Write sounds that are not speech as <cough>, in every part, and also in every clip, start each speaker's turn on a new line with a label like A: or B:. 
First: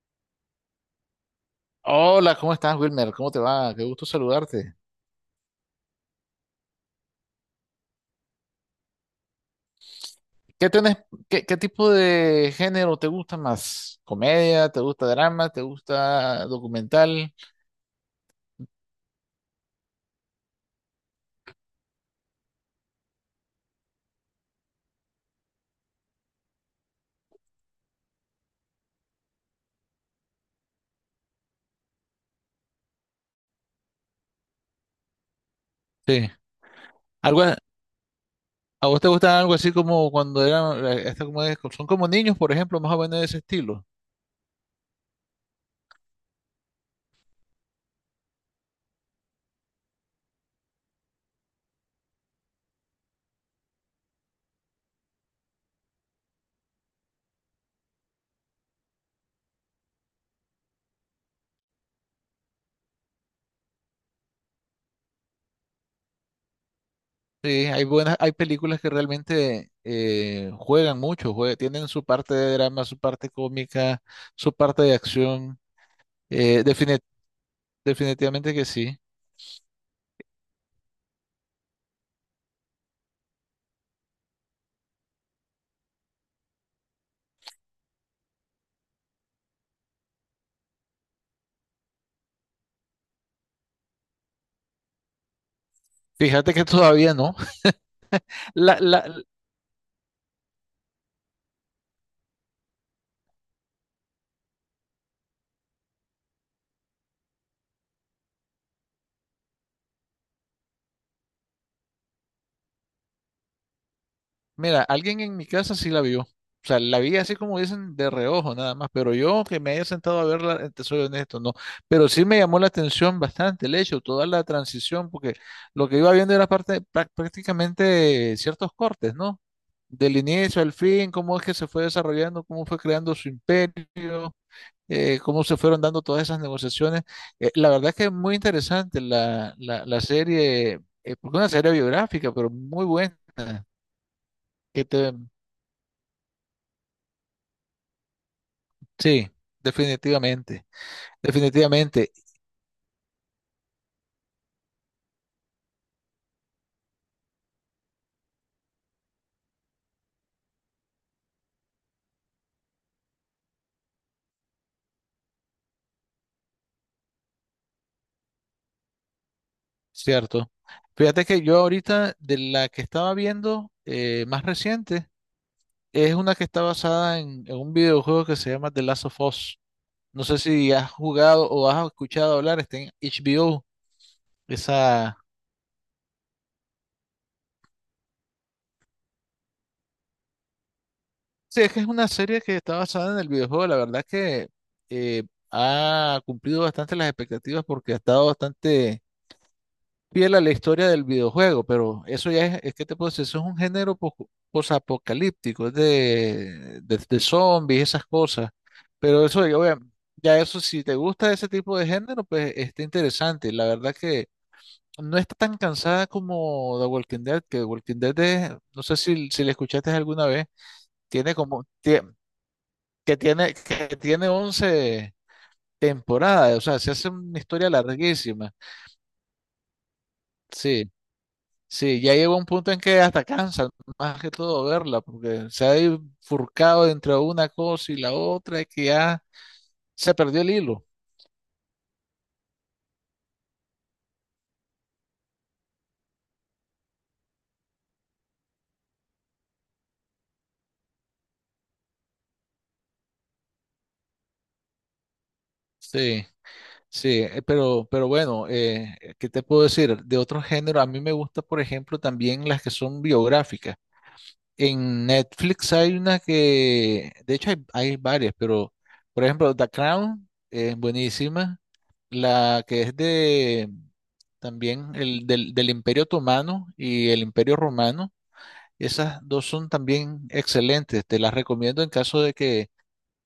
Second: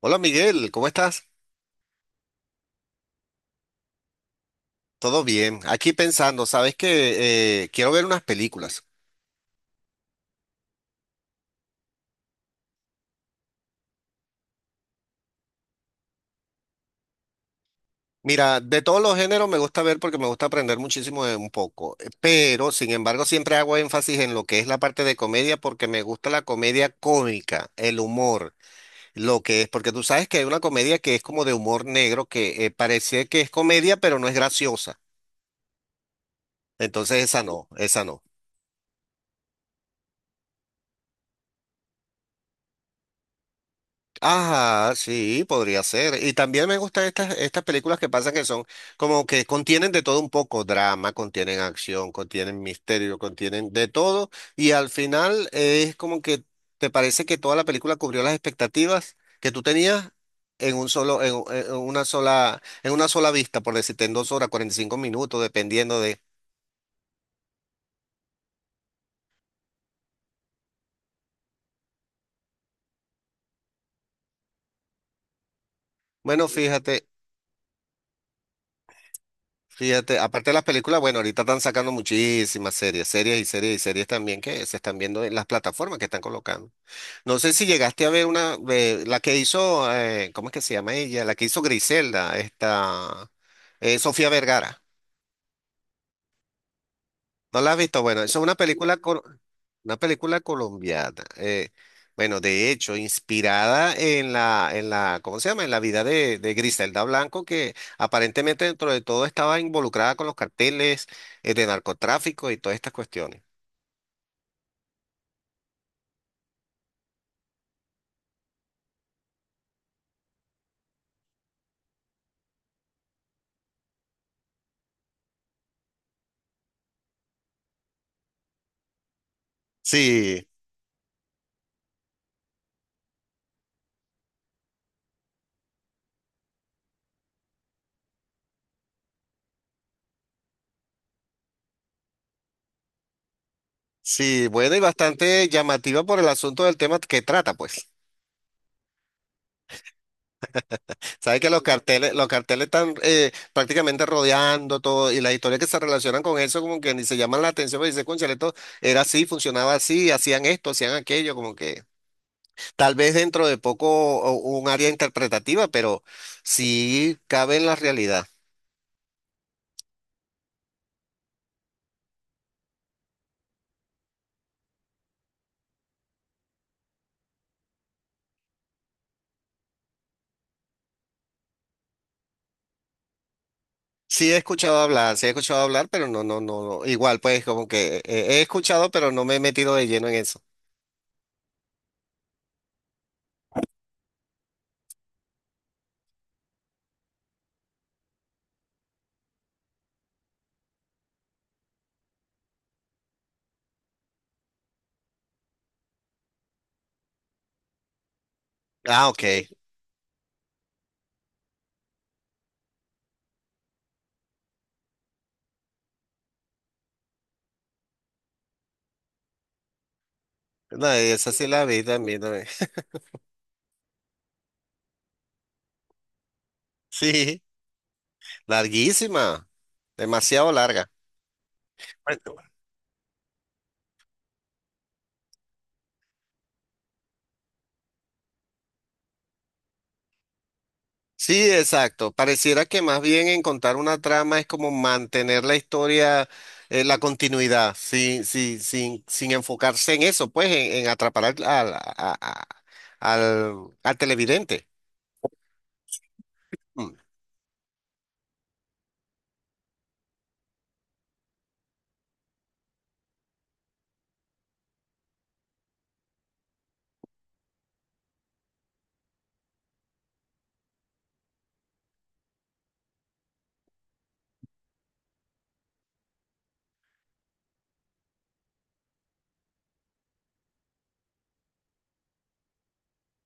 A: Hola Miguel, ¿cómo estás?
B: Hola, ¿cómo estás, Wilmer? ¿Cómo te va? Qué gusto saludarte.
A: Todo bien. Aquí pensando, sabes que quiero ver unas películas.
B: ¿Qué tenés, qué tipo de género te gusta más? ¿Comedia? ¿Te gusta drama? ¿Te gusta documental?
A: Mira, de todos los géneros me gusta ver porque me gusta aprender muchísimo de un poco, pero sin embargo siempre hago énfasis en lo que es la parte de comedia porque me gusta la comedia cómica, el humor, lo que es, porque tú sabes que hay una comedia que es como de humor negro que parece que es comedia pero no es graciosa.
B: Sí.
A: Entonces esa
B: ¿Algo, a
A: no, esa no.
B: a vos te gusta algo así como cuando eran, esta como son como niños, por ejemplo, más o menos de ese estilo?
A: Ajá, sí, podría ser. Y también me gustan estas películas que pasan que son como que contienen de todo un poco, drama, contienen acción, contienen misterio, contienen de todo. Y al final es como que te parece que toda la película cubrió las expectativas que tú tenías en un solo, en una sola vista, por decirte, en dos horas, 45 minutos, dependiendo de.
B: Sí, hay buenas, hay películas que realmente juegan mucho, tienen su parte de drama, su parte cómica, su parte de acción.
A: Bueno,
B: Eh, defini-
A: fíjate.
B: Definitivamente que sí.
A: Fíjate, aparte de las películas, bueno, ahorita están sacando muchísimas series, series y series y series también que se están viendo en las plataformas que están colocando. No sé si llegaste a ver una, la que hizo, ¿cómo es que se llama ella? La que hizo Griselda, esta, Sofía Vergara.
B: Fíjate que todavía no.
A: No
B: <laughs>
A: la has visto. Bueno, eso es una
B: La
A: película,
B: la
A: una película colombiana. Bueno, de hecho, inspirada en la, ¿cómo se llama? En la vida de Griselda Blanco, que aparentemente dentro de todo estaba involucrada con los carteles, de narcotráfico y todas estas cuestiones.
B: Mira, alguien en mi casa sí la vio. O sea, la vi así como dicen de reojo nada más, pero yo que me haya sentado a verla, te soy honesto, no. Pero sí me llamó la atención bastante el hecho, toda la transición, porque lo que iba viendo era parte, prácticamente ciertos cortes, ¿no? Del
A: Sí,
B: inicio al fin, cómo es que se fue desarrollando, cómo fue creando su imperio, cómo se fueron dando todas esas negociaciones. La verdad es que es muy interesante la serie, porque es una serie biográfica, pero muy buena
A: sí, bueno, y
B: que te,
A: bastante llamativa por el asunto del tema que trata, pues.
B: Sí, definitivamente,
A: Sabes que
B: definitivamente,
A: los carteles están prácticamente rodeando todo y las historias que se relacionan con eso como que ni se llaman la atención, pero dice, cónchale, esto era así, funcionaba así, hacían esto, hacían aquello, como que tal vez dentro de poco o- un área interpretativa, pero sí cabe en la realidad.
B: cierto. Fíjate que yo ahorita de la que estaba viendo más reciente es una que está basada en un videojuego que se llama The Last of Us. No sé si has jugado o has escuchado hablar, está en HBO.
A: Sí he escuchado hablar,
B: Esa...
A: sí he escuchado hablar, pero no, no, no, no, igual pues como que he escuchado, pero no me he metido de lleno en eso.
B: Sí, es que es una serie que está basada en el videojuego. La verdad que eh, ha cumplido bastante las expectativas porque ha estado bastante fiel a la historia del videojuego, pero eso ya es que te puedo decir, eso es un género posapocalíptico, es de, de zombies, esas cosas.
A: Ah, ok.
B: Pero eso, yo, vea, ya eso, si te gusta ese tipo de género, pues está interesante. La verdad que no está tan cansada como The Walking Dead, que The Walking Dead es, no sé si, si la escuchaste alguna vez,
A: No, esa
B: tiene
A: sí la
B: como,
A: vi también. También. <laughs>
B: que tiene 11 temporadas, o sea, se hace una
A: Sí,
B: historia larguísima.
A: larguísima, demasiado larga.
B: Sí. Sí, ya llegó un punto en que hasta cansa, más que todo verla, porque se ha bifurcado entre una cosa y la otra, y que ya se perdió el hilo.
A: Sí, exacto. Pareciera que más bien en contar una trama es como mantener la historia, la continuidad, sin, sí, sin, sin enfocarse en eso, pues en atrapar a- al- al televidente.
B: Sí,
A: Mm.
B: sí, pero bueno, ¿qué te puedo decir? De otro género, a mí me gusta, por ejemplo, también las que son biográficas. En Netflix hay una que, de hecho hay, hay varias, pero por ejemplo The Crown es buenísima, la que es de también el del Imperio Otomano y el Imperio Romano, esas dos son también excelentes, te las recomiendo en caso de que,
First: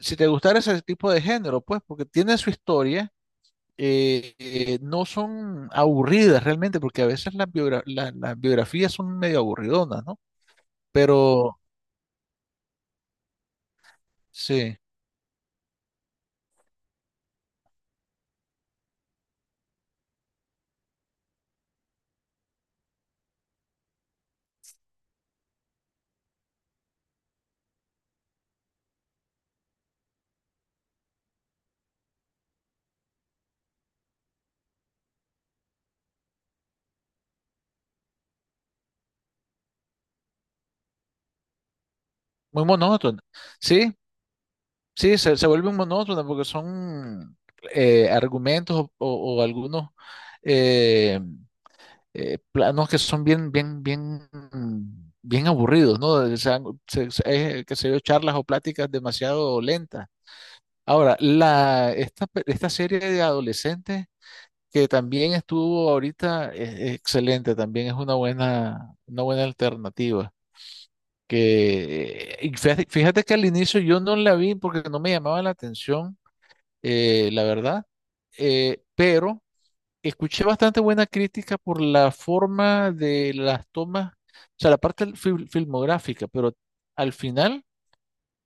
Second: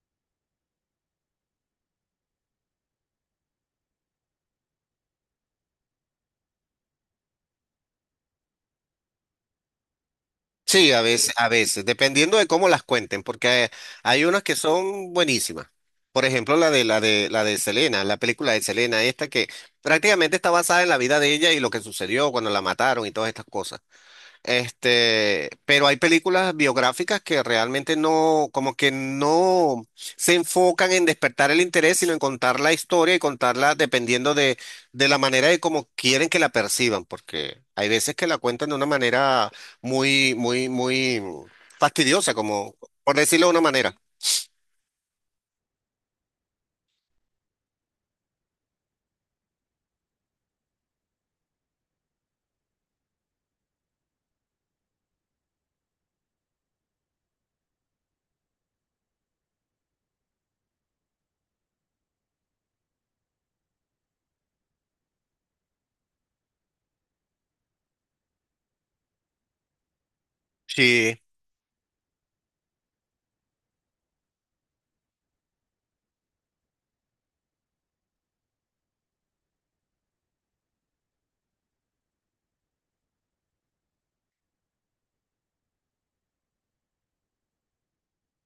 B: si te gustara ese tipo de género, pues porque tiene su historia, no son aburridas realmente, porque a veces las, las biografías son medio aburridonas, ¿no?
A: Sí, a
B: Pero
A: veces, dependiendo de cómo las cuenten, porque hay unas que
B: sí.
A: son buenísimas. Por ejemplo, la de Selena, la película de Selena, esta que prácticamente está basada en la vida de ella y lo que sucedió cuando la mataron y todas estas cosas. Este, pero hay películas biográficas que realmente no, como que no se enfocan en despertar el interés, sino en contar la historia y contarla dependiendo de la manera de cómo quieren que la perciban, porque hay veces que la cuentan de una manera muy, muy, muy fastidiosa,
B: Muy
A: como por
B: monótona.
A: decirlo de una
B: Sí,
A: manera.
B: sí, se vuelve monótona porque son argumentos o, o algunos eh, planos que son bien aburridos, ¿no? O sea, que se dio charlas o pláticas demasiado lentas. Ahora, esta serie de adolescentes que también estuvo ahorita es excelente, también es una buena alternativa
A: Sí,
B: que fíjate que al inicio yo no la vi porque no me llamaba la atención, la verdad, pero escuché bastante buena crítica por la forma de las tomas, o sea, la parte filmográfica, pero al final,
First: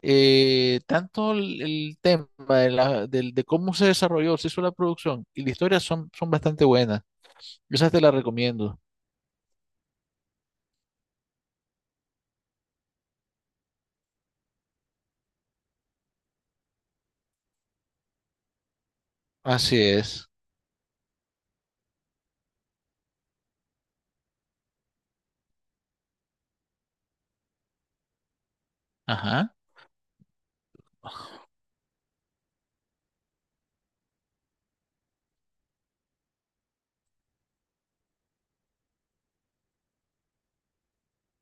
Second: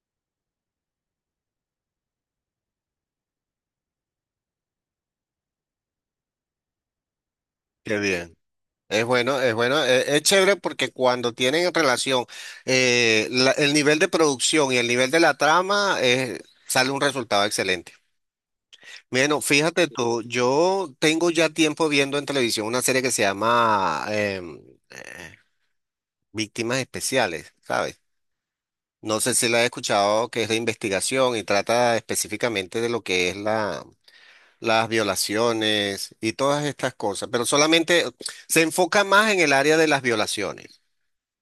B: tanto el tema de, de cómo se desarrolló, se hizo la producción y la historia son, son bastante buenas. Esa
A: qué
B: te la
A: bien.
B: recomiendo.
A: Es bueno, es bueno, es, chévere porque cuando tienen en relación el nivel de producción y el nivel de la trama, sale un resultado excelente. Bueno,
B: Así
A: fíjate tú,
B: es.
A: yo tengo ya tiempo viendo en televisión una serie que se llama eh, Víctimas Especiales, ¿sabes? No sé si
B: Ajá.
A: la he escuchado, que es de investigación y trata específicamente de lo que es la, las violaciones y todas estas cosas, pero solamente se enfoca más en el área de las violaciones.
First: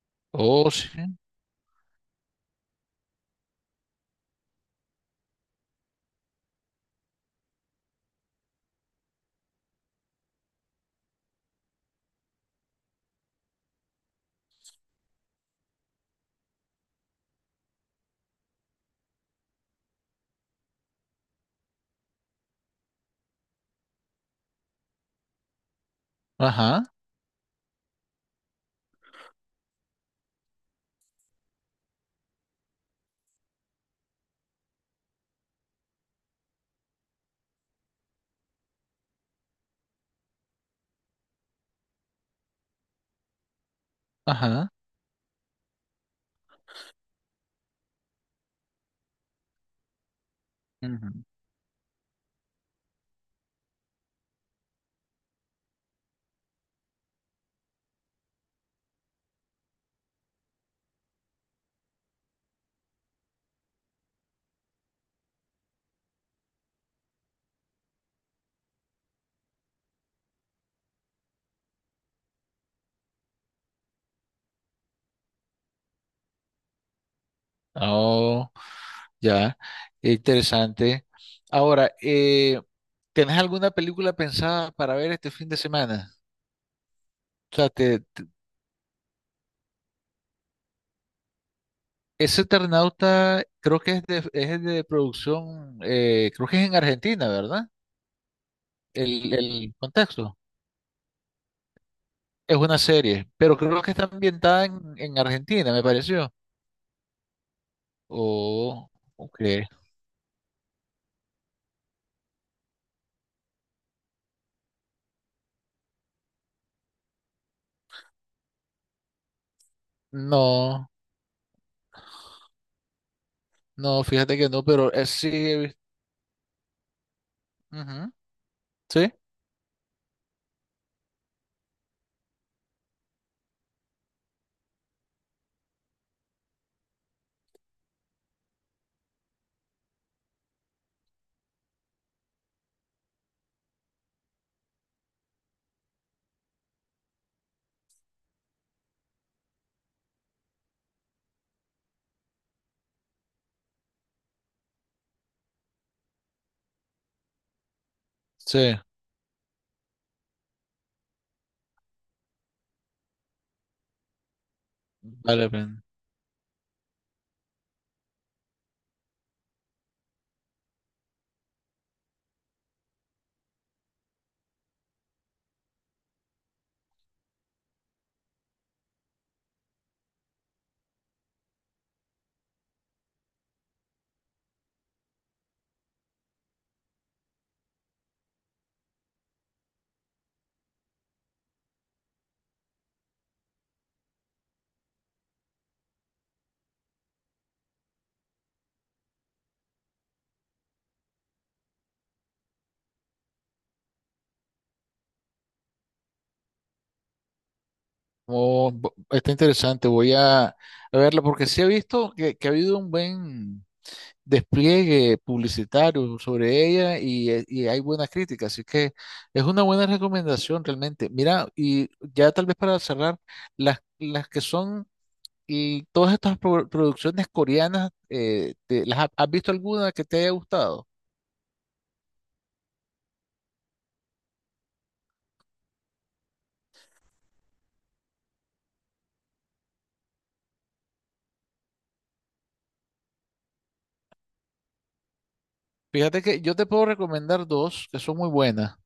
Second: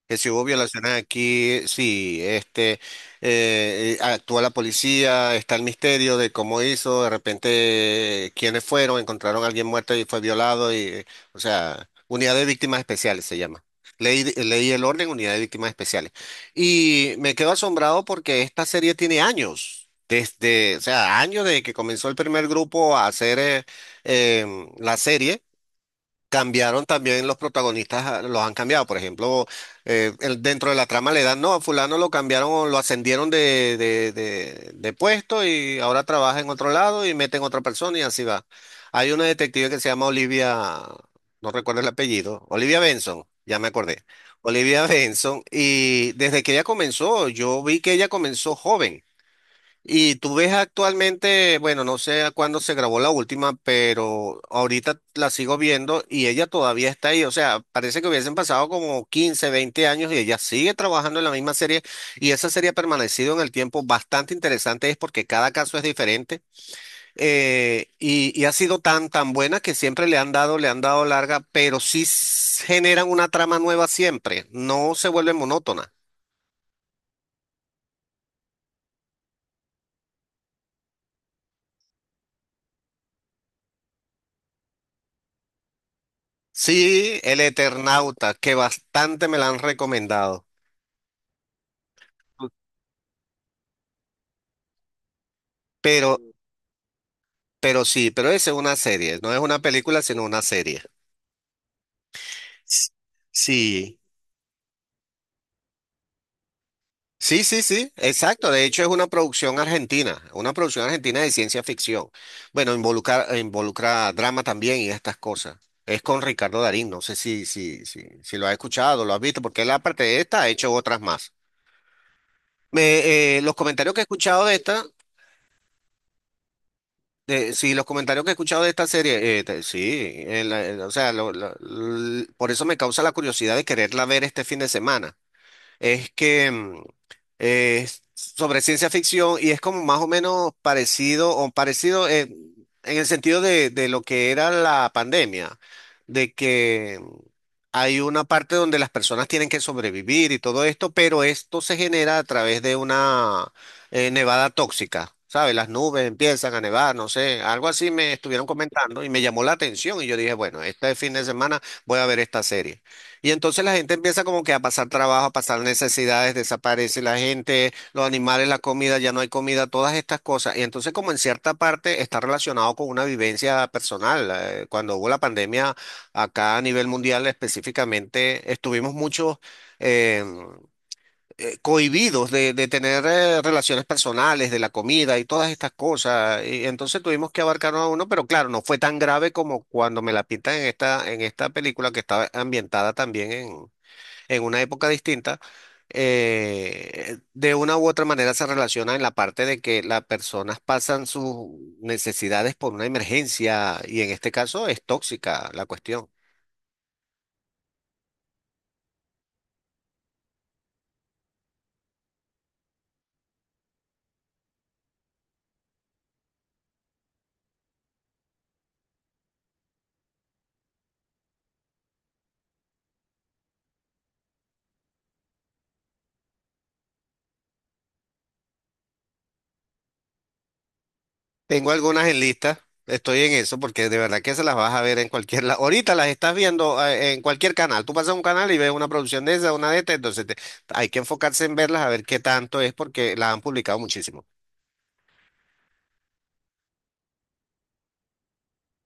A: Que si hubo
B: Oh, sí.
A: violaciones aquí, sí, este, actúa la policía, está el misterio de cómo hizo, de repente quiénes fueron, encontraron a alguien muerto y fue violado, y, o sea, unidad de víctimas especiales se llama. Ley, ley y el orden, unidad de víctimas especiales. Y me quedo asombrado porque esta serie tiene años, desde, o sea, años desde que comenzó el primer grupo a hacer la serie
B: Ajá.
A: cambiaron también los protagonistas, ah, los han cambiado. Por ejemplo, dentro de la trama le dan, no, a fulano lo cambiaron o lo ascendieron de, de puesto y ahora trabaja en otro lado y meten otra persona y así va. Hay una detective que se llama Olivia, no recuerdo el apellido, Olivia Benson, ya me acordé.
B: Ajá.
A: Olivia <laughs> Benson, y desde que ella comenzó, yo vi que ella comenzó joven. Y tú ves actualmente, bueno, no sé a cuándo se grabó la última, pero ahorita la sigo viendo y ella todavía está ahí. O sea, parece que hubiesen pasado como 15, 20 años y ella sigue trabajando en la misma serie y esa serie ha permanecido en el tiempo. Bastante interesante es porque cada caso es diferente y ha sido tan, tan buena que siempre le han dado larga, pero sí generan una trama nueva siempre, no se vuelve monótona.
B: Oh, ya, qué interesante. Ahora, ¿tenés alguna película pensada para ver este fin de semana?
A: Sí, El
B: O sea,
A: Eternauta, que bastante me la han recomendado.
B: ese Eternauta creo que es de producción,
A: Pero,
B: creo que es en Argentina, ¿verdad?
A: pero sí, pero es una serie, no es una
B: El
A: película, sino
B: contexto.
A: una serie.
B: Es una
A: S-
B: serie, pero creo que
A: Sí,
B: está ambientada en Argentina, me pareció.
A: Sí, sí, sí, exacto. De hecho, es
B: Oh, ok.
A: una producción argentina de ciencia ficción. Bueno, involucra, involucra drama también y estas cosas. Es con Ricardo Darín, no sé si lo has escuchado, lo has visto, porque él aparte de esta ha hecho
B: No,
A: otras más. Los comentarios que he
B: no, fíjate
A: escuchado
B: que
A: de
B: no,
A: esta.
B: pero sí,
A: Sí, los
B: ujú,
A: comentarios que he escuchado de esta
B: sí,
A: serie, sí, o sea, por eso me causa la curiosidad de quererla ver este fin de semana es que mm, es sobre ciencia ficción y es como más o menos parecido o parecido en el sentido de lo que era la pandemia, de que mm, hay una parte donde las personas tienen que sobrevivir y todo esto, pero esto se genera a través de una nevada tóxica. ¿Sabes? Las nubes empiezan a nevar, no sé, algo así me estuvieron
B: sí,
A: comentando y me llamó la atención y yo dije, bueno, este fin de semana voy a ver esta serie. Y entonces la gente empieza como que a pasar trabajo, a
B: vale la
A: pasar
B: pena.
A: necesidades, desaparece la gente, los animales, la comida, ya no hay comida, todas estas cosas. Y entonces como en cierta parte está relacionado con una vivencia personal. Cuando hubo la pandemia acá a nivel mundial específicamente, estuvimos muchos eh, cohibidos de tener relaciones personales, de la comida y todas estas cosas. Y entonces tuvimos que abarcarnos a uno, pero claro, no fue tan grave como cuando me la pintan en esta película que estaba ambientada también en una época distinta, de una u otra manera se relaciona en la parte de que las personas pasan sus necesidades por una emergencia y en este caso es tóxica la cuestión.
B: Oh, bo- está interesante, voy a verla porque sí he visto que ha habido un buen despliegue publicitario sobre ella y hay buenas críticas, así que es una buena recomendación realmente. Mira, y ya tal vez para cerrar, las que son y todas estas producciones coreanas, has visto alguna que te haya gustado?
A: Tengo algunas en lista, estoy en eso porque de verdad que se las vas a ver en cualquier lado. Ahorita las estás viendo en cualquier canal. Tú pasas a un canal y ves una producción de esa, una de esta, entonces hay que enfocarse en verlas a ver qué tanto es porque las han publicado muchísimo.
B: Fíjate que yo te puedo recomendar dos que son muy buenas.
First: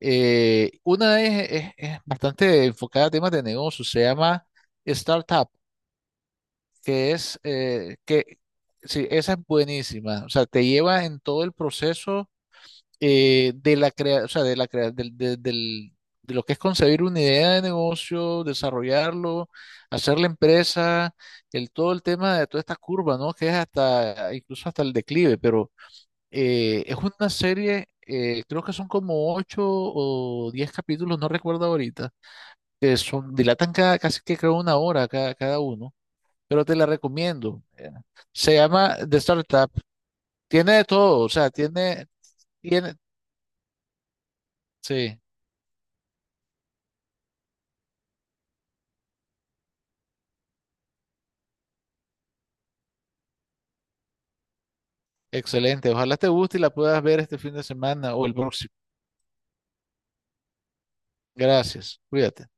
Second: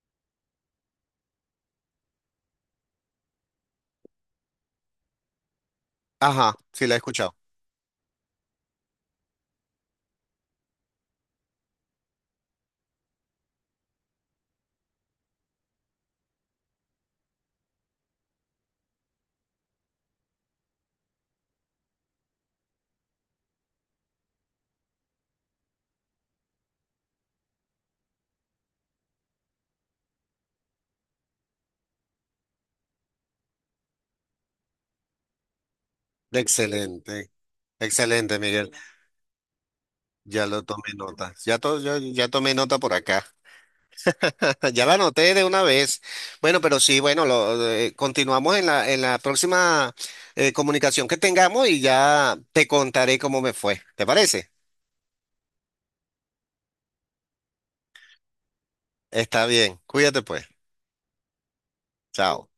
B: Una es, es bastante enfocada a temas de negocio, se llama Startup,
A: Ajá, sí, la he
B: que
A: escuchado.
B: es que sí, esa es buenísima, o sea, te lleva en todo el proceso de la crea, o sea, de la crea- del, del- del- de lo que es concebir una idea de negocio, desarrollarlo, hacer la empresa, el todo el tema de toda esta curva, ¿no? Que es hasta incluso hasta el declive, pero es una serie, creo que son como 8 o 10 capítulos, no recuerdo ahorita, que son, dilatan cada, casi que creo una hora cada, cada uno, pero te la
A: Excelente,
B: recomiendo.
A: excelente,
B: Se
A: Miguel.
B: llama The Startup.
A: Ya lo
B: Tiene de
A: tomé
B: todo, o
A: nota.
B: sea,
A: Ya, ya,
B: tiene,
A: ya tomé nota por
B: tiene,
A: acá. <laughs> Ya la
B: sí,
A: anoté de una vez. Bueno, pero sí, bueno, lo, continuamos en la próxima comunicación que tengamos y ya te contaré cómo me fue. ¿Te parece?
B: excelente. Ojalá te guste y la puedas ver este fin de semana o el próximo.
A: Está bien. Cuídate pues.
B: Gracias,
A: Chao.
B: cuídate.